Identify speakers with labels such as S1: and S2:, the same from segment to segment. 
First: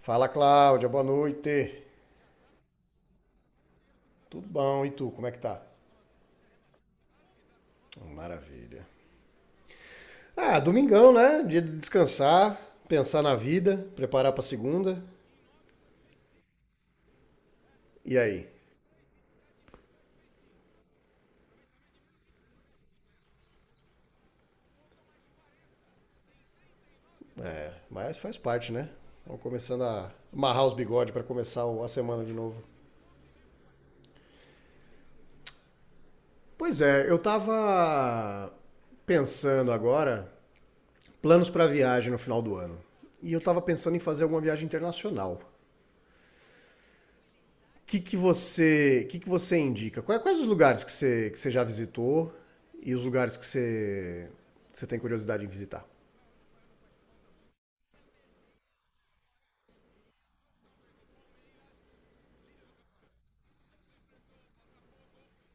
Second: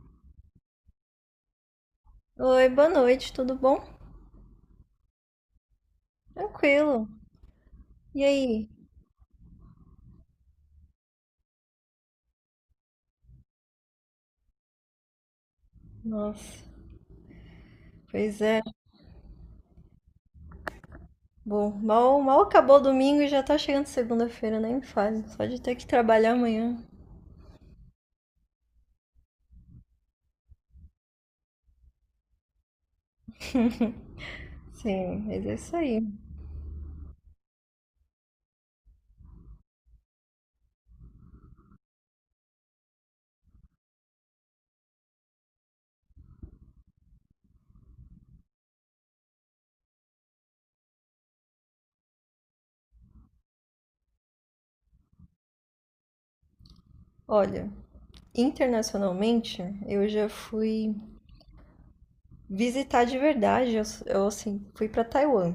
S1: Fala, Cláudia, boa noite.
S2: Oi, boa noite, tudo bom?
S1: Tudo bom? E tu, como é que tá?
S2: Tranquilo. E aí?
S1: Maravilha. Ah, domingão, né? Dia de descansar, pensar na vida, preparar pra segunda.
S2: Nossa,
S1: E
S2: pois
S1: aí?
S2: é. Bom, mal acabou o domingo e já tá chegando segunda-feira, nem me fale. Só de ter que trabalhar amanhã.
S1: É, mas faz parte, né? Vamos começando a amarrar os bigodes pra começar a semana de novo.
S2: Sim, mas é isso aí.
S1: Pois é, eu tava pensando agora planos pra viagem no final do ano. E eu tava pensando em fazer alguma viagem internacional. Que que você indica? Quais os lugares que você já visitou e os lugares que você tem curiosidade em visitar?
S2: Olha, internacionalmente, eu já fui visitar de verdade. Eu, assim, fui pra Taiwan.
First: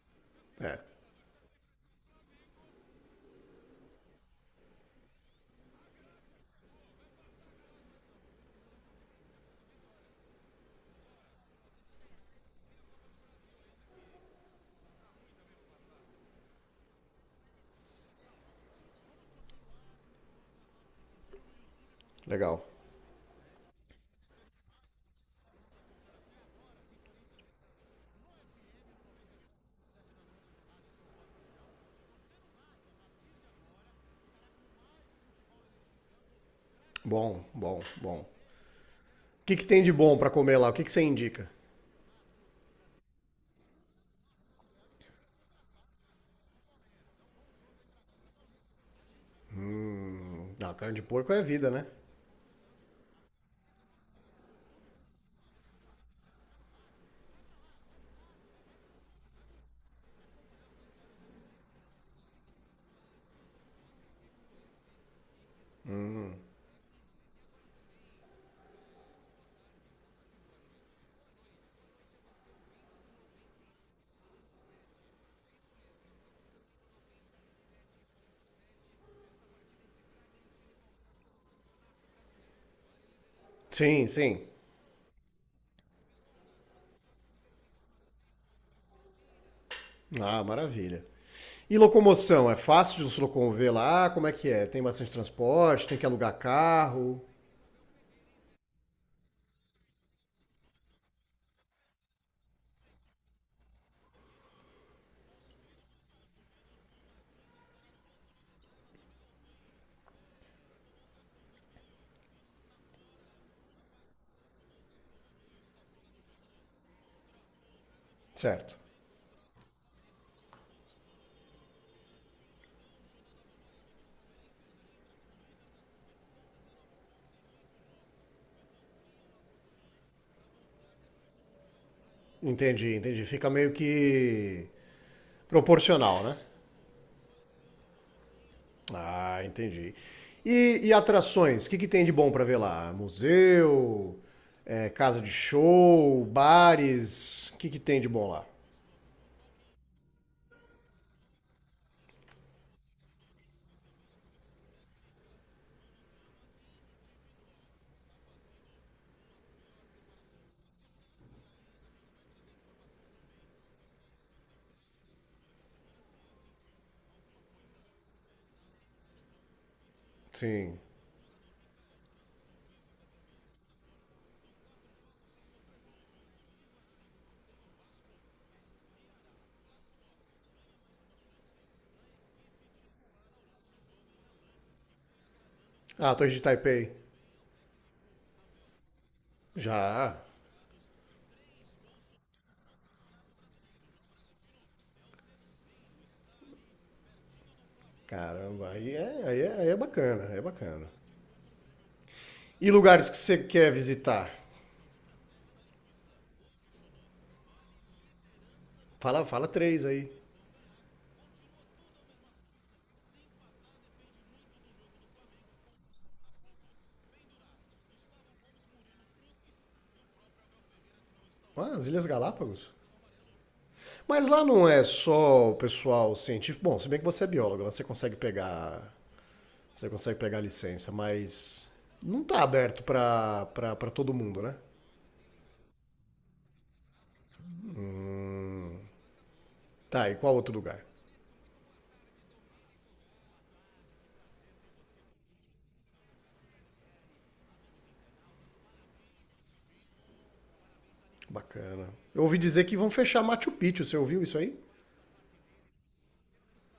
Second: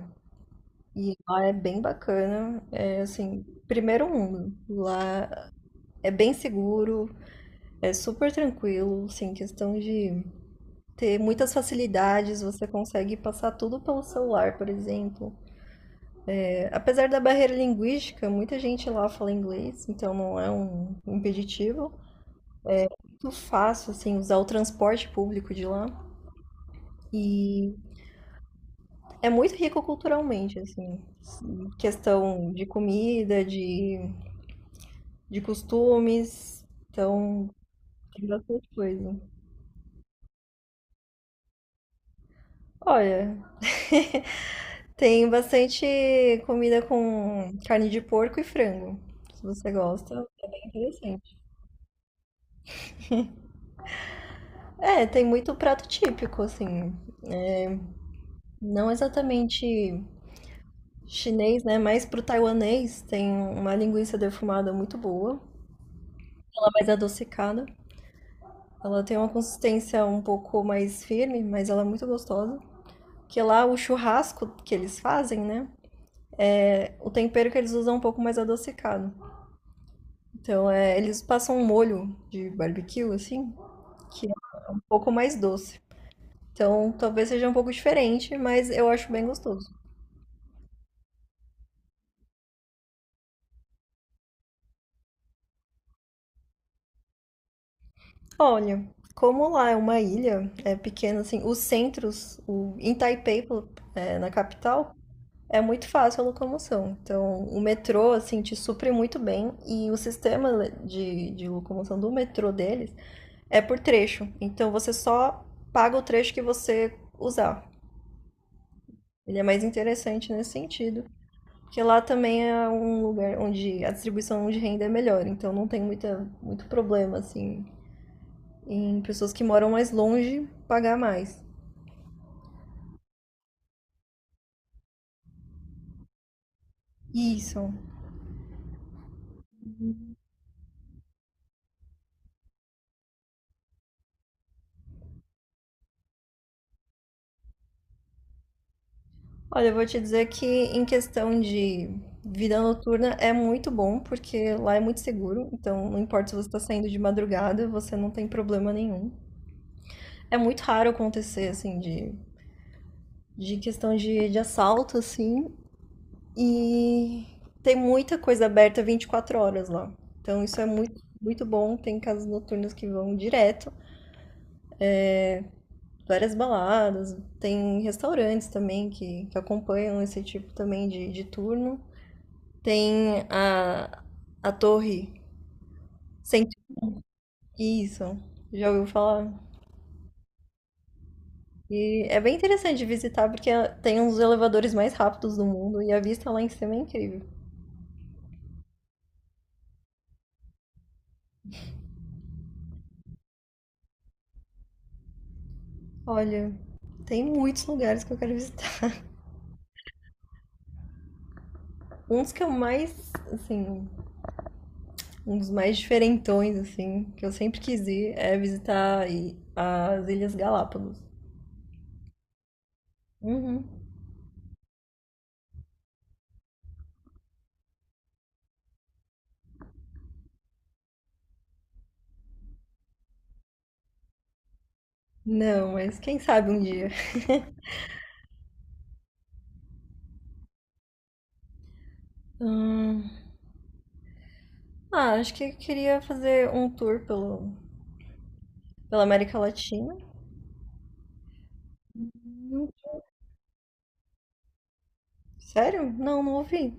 S1: É,
S2: E lá é bem bacana. É, assim, primeiro mundo. Lá é bem seguro, é super tranquilo, assim, questão de ter muitas facilidades, você consegue passar tudo pelo celular, por exemplo. É, apesar da barreira linguística, muita gente lá fala inglês, então não é um impeditivo.
S1: legal.
S2: Muito fácil, assim, usar o transporte público de lá. E é muito rico culturalmente, assim, questão de comida, de costumes,
S1: Bom,
S2: então
S1: bom, bom.
S2: tem bastante coisa.
S1: O que que tem de bom para comer lá? O que que você indica?
S2: Olha, tem bastante comida com carne de porco e frango. Se você gosta, é bem
S1: Ah, carne de porco é
S2: interessante.
S1: vida, né?
S2: É, tem muito prato típico, assim. Não exatamente chinês, né? Mas pro taiwanês tem uma linguiça defumada muito boa, ela é mais adocicada. Ela tem uma consistência um pouco mais firme, mas ela é muito gostosa. Que lá o churrasco que eles fazem, né? O tempero que eles usam é um pouco mais adocicado. Então, é, eles passam um molho de barbecue, assim,
S1: Sim, sim.
S2: um pouco mais doce. Então, talvez seja um pouco diferente, mas eu acho bem gostoso.
S1: Ah, maravilha. E locomoção? É fácil de se locomover lá? Como é que é? Tem bastante transporte? Tem que alugar carro?
S2: Olha, como lá é uma ilha, é pequena, assim, os centros, em Taipei, é, na capital, é muito fácil a locomoção. Então, o metrô, assim, te supre muito bem e o sistema de locomoção do metrô deles é por trecho. Então, você só paga o trecho que você usar.
S1: Certo.
S2: Ele é mais interessante nesse sentido. Porque lá também é um lugar onde a distribuição de renda é melhor, então não tem muita, muito problema, assim, em pessoas que moram mais longe pagar mais.
S1: Entendi, entendi. Fica meio que proporcional, né?
S2: Isso.
S1: Ah, entendi. E atrações? O que que tem de bom para ver lá? Museu, é, casa de show, bares? O que que tem de bom lá?
S2: Olha, eu vou te dizer que em questão de vida noturna é muito bom, porque lá é muito seguro, então não importa se você está saindo de madrugada, você não tem problema nenhum. É muito raro acontecer, assim, de questão de assalto, assim. E tem muita coisa aberta 24 horas lá. Então isso é
S1: Sim.
S2: muito, muito bom. Tem casas noturnas que vão direto, várias baladas, tem restaurantes também que acompanham esse tipo também de turno. Tem a torre
S1: Ah, Torre de
S2: sem
S1: Taipei.
S2: isso, já ouviu falar?
S1: Já.
S2: E é bem interessante de visitar porque tem um dos elevadores mais rápidos do mundo e a vista lá em cima é incrível.
S1: Caramba, aí é bacana, aí é bacana. E lugares que você quer visitar?
S2: Olha, tem muitos lugares que eu quero visitar.
S1: Fala, fala três aí.
S2: Um dos que eu mais, assim, Um dos mais diferentões, assim, que eu sempre quis ir é visitar aí as Ilhas Galápagos.
S1: Ah, as Ilhas Galápagos.
S2: Uhum.
S1: Mas lá não é só o pessoal científico. Bom, se bem que você é biólogo, lá você consegue pegar a licença, mas não tá aberto pra todo mundo, né?
S2: Não, mas quem sabe um dia.
S1: Tá, e qual outro lugar?
S2: Hum. Ah, acho que eu queria fazer um tour pelo, pela América Latina.
S1: Bacana. Eu ouvi dizer
S2: Não-
S1: que vão fechar Machu Picchu, você ouviu isso aí?
S2: Sério? Não, não ouvi.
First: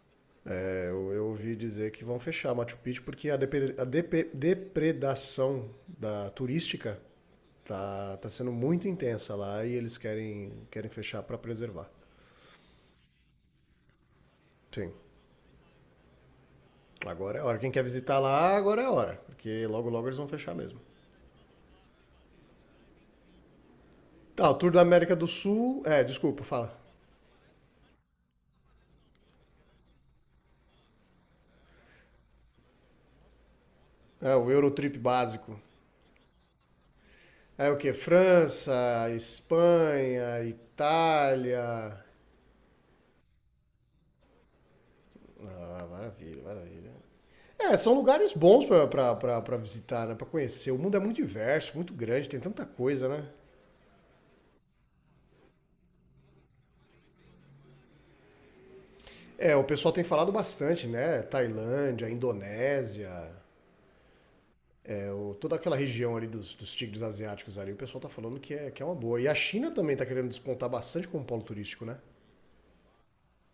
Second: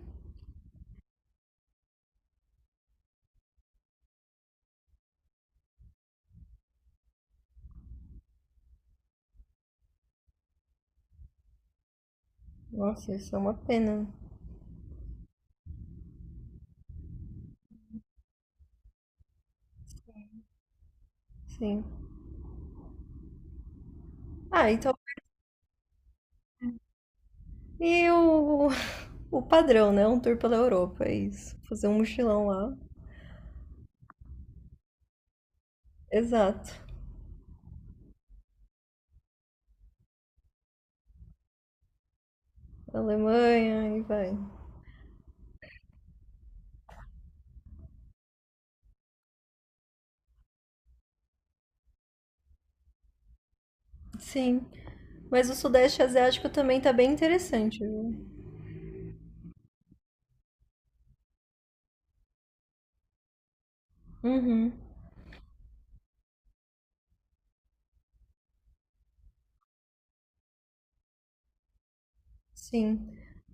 S1: É, eu ouvi dizer que vão fechar Machu Picchu porque a depredação da turística tá sendo muito intensa lá e eles querem fechar pra preservar.
S2: Nossa, isso é uma pena.
S1: Sim, agora é hora. Quem quer visitar lá, agora é hora, porque logo logo eles vão fechar mesmo.
S2: Sim.
S1: Tá, o Tour
S2: Ah,
S1: da
S2: então.
S1: América do Sul. É, desculpa, fala.
S2: E o, o padrão, né? Um tour pela Europa, é isso. Fazer um mochilão lá.
S1: É, o Eurotrip básico.
S2: Exato.
S1: É o quê? França, Espanha, Itália.
S2: Alemanha e vai.
S1: Ah, maravilha, maravilha. É, são lugares bons pra visitar, né? Pra conhecer. O mundo é muito diverso, muito grande, tem tanta coisa, né?
S2: Sim. Mas o Sudeste Asiático também tá bem interessante, viu?
S1: É, o pessoal tem falado bastante, né? Tailândia, Indonésia,
S2: Uhum,
S1: é, toda aquela região ali dos tigres asiáticos ali, o pessoal tá falando que é uma boa. E a China também tá querendo despontar bastante como polo turístico, né?
S2: sim.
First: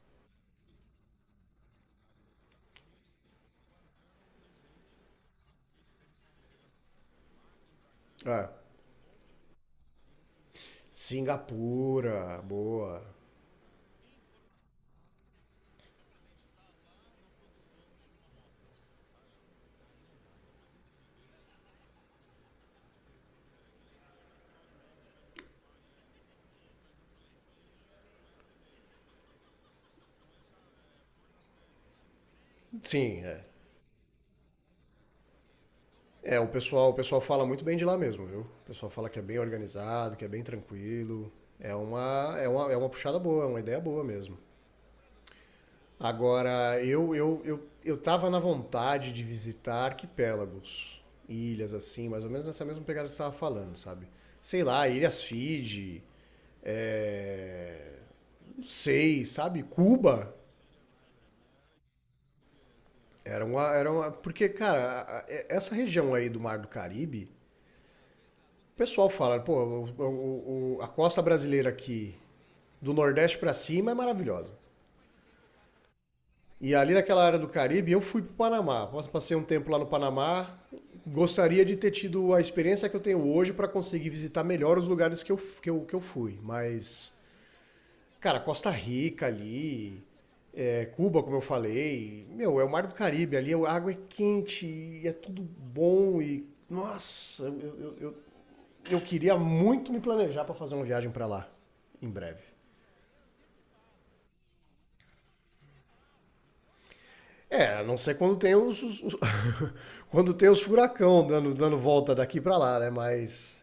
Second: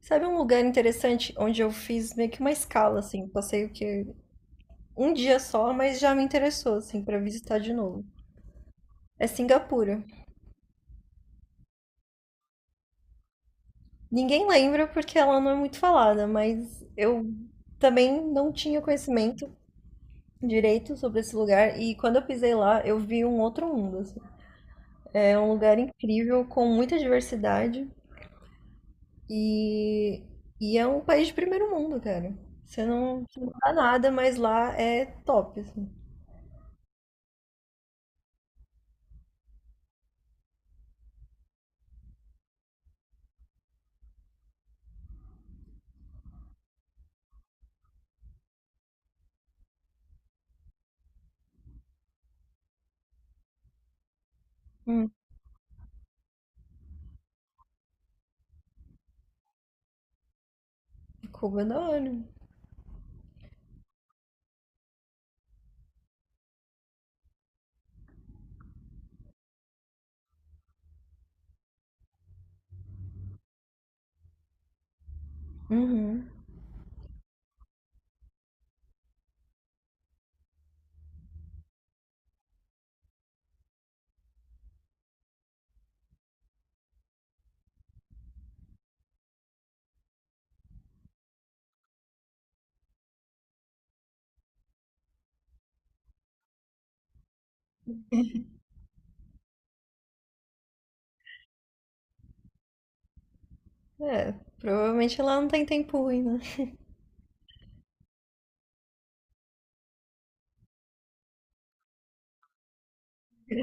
S2: Sabe um lugar interessante onde eu fiz meio que uma escala, assim, passei o que um dia só, mas já me interessou, assim, pra visitar de novo.
S1: É.
S2: É Singapura.
S1: Singapura, boa.
S2: Ninguém lembra porque ela não é muito falada, mas eu também não tinha conhecimento direito sobre esse lugar e quando eu pisei lá, eu vi um outro mundo, assim. É um lugar incrível com muita diversidade. E e é um país de primeiro mundo, cara.
S1: Sim,
S2: Você
S1: é.
S2: não dá nada, mas lá é top, assim.
S1: É, o pessoal fala muito bem de lá mesmo, viu? O pessoal fala que é bem organizado, que é bem tranquilo. É uma puxada boa, é uma ideia boa mesmo. Agora, eu tava na vontade de visitar arquipélagos, ilhas assim, mais ou menos nessa mesma pegada que você estava falando, sabe? Sei lá,
S2: Hum.
S1: Ilhas Fiji, é, não sei, sabe? Cuba.
S2: Cuba é da hora.
S1: Era uma, era uma. Porque, cara, essa região aí do Mar do Caribe. O pessoal fala, pô, a costa brasileira aqui, do Nordeste pra cima, é maravilhosa.
S2: Uhum.
S1: E ali naquela área do Caribe, eu fui pro Panamá. Passei um tempo lá no Panamá. Gostaria de ter tido a experiência que eu tenho hoje pra conseguir visitar melhor os lugares que eu fui. Mas, cara, Costa Rica ali, é, Cuba, como eu falei, meu, é o Mar do Caribe. Ali a água é quente e é tudo bom. E, nossa, eu queria muito me planejar para fazer uma viagem para lá, em breve.
S2: É, provavelmente lá não tem tempo ruim, né?
S1: É, a não ser quando tem quando tem os furacão dando volta daqui para lá, né? Mas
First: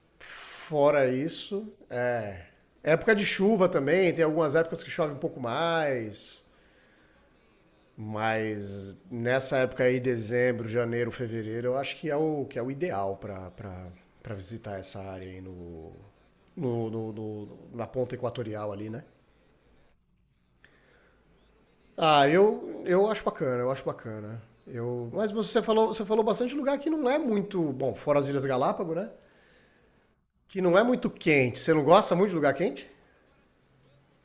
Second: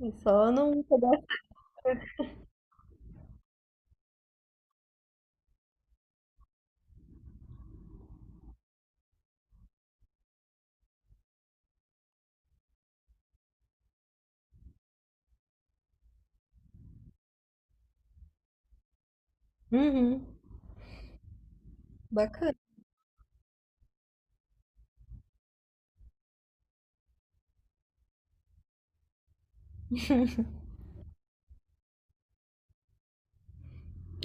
S2: É só não
S1: fora
S2: pegar.
S1: isso, é época de chuva também. Tem algumas épocas que chove um pouco mais, mas nessa época aí, dezembro, janeiro, fevereiro, eu acho que é o ideal para visitar essa área aí na ponta equatorial ali, né?
S2: Uhum.
S1: Ah,
S2: Bacana.
S1: eu acho bacana, eu acho bacana. Mas você falou, bastante lugar que não é muito, bom, fora as Ilhas Galápagos, né? Que não é muito quente. Você não gosta muito de lugar quente?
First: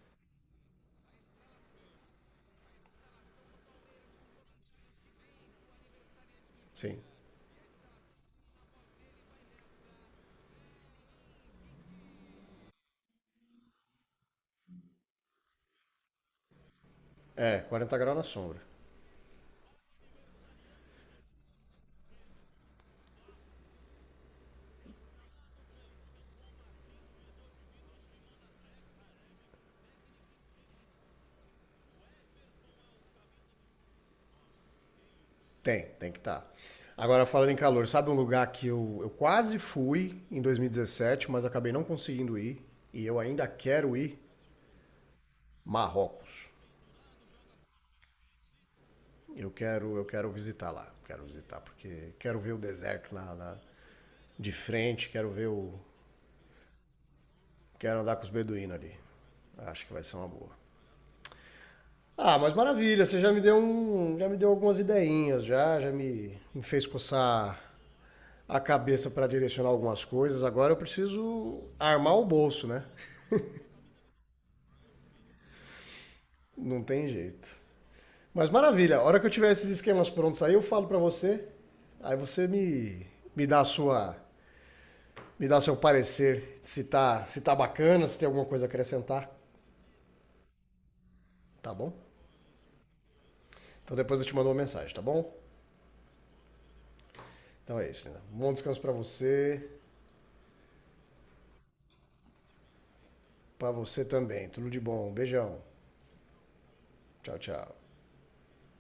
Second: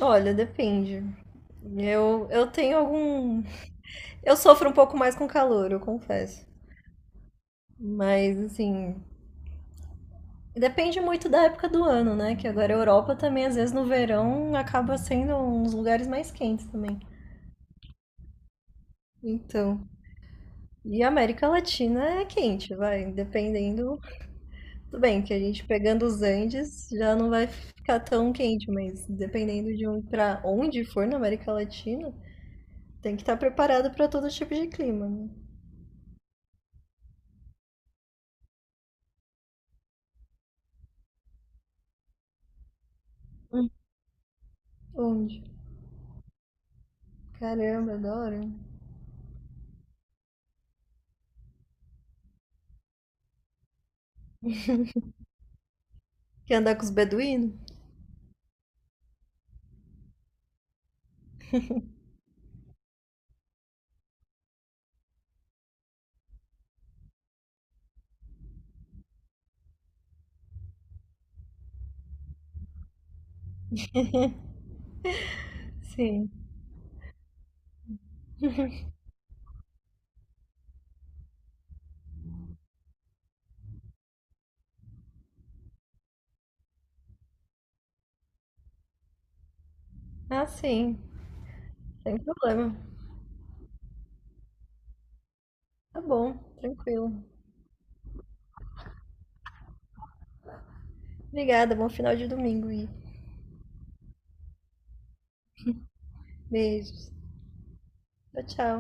S2: Olha, depende. Eu tenho algum. Eu sofro um pouco mais com calor, eu confesso.
S1: Sim.
S2: Mas, assim. Depende muito da época do ano, né? Que agora a Europa também, às vezes no verão, acaba sendo uns lugares mais quentes também.
S1: É, 40 graus na sombra.
S2: Então. E a América Latina é quente, vai, dependendo. Tudo bem que a gente pegando os Andes já não vai ficar tão quente, mas dependendo de um para onde for na América Latina, tem que estar preparado para todo tipo de clima, né?
S1: Tem, tem que estar. Agora, falando em calor, sabe um lugar que eu quase fui em 2017, mas acabei não conseguindo ir, e eu ainda
S2: Hum.
S1: quero ir?
S2: Onde?
S1: Marrocos.
S2: Caramba, adoro.
S1: Eu quero visitar lá. Quero visitar, porque quero ver o deserto de frente,
S2: Quer andar com os beduínos?
S1: quero andar com os beduínos ali. Acho que vai ser uma boa. Ah, mas maravilha, você já me deu um, já me deu algumas ideinhas, já me fez coçar a cabeça para direcionar algumas coisas. Agora eu preciso armar o bolso, né?
S2: Sim.
S1: Não tem jeito. Mas maravilha, a hora que eu tiver esses esquemas prontos aí, eu falo para você. Aí você me dá me dá seu parecer, se tá bacana, se tem alguma coisa a acrescentar,
S2: Ah, sim.
S1: tá bom?
S2: Sem problema.
S1: Então depois eu te mando uma mensagem, tá bom?
S2: Tá bom, tranquilo.
S1: Então é isso, Lina. Bom descanso
S2: Obrigada, bom final de domingo e
S1: para você também. Tudo de bom. Um beijão.
S2: beijos.
S1: Tchau, tchau.
S2: Tchau, tchau.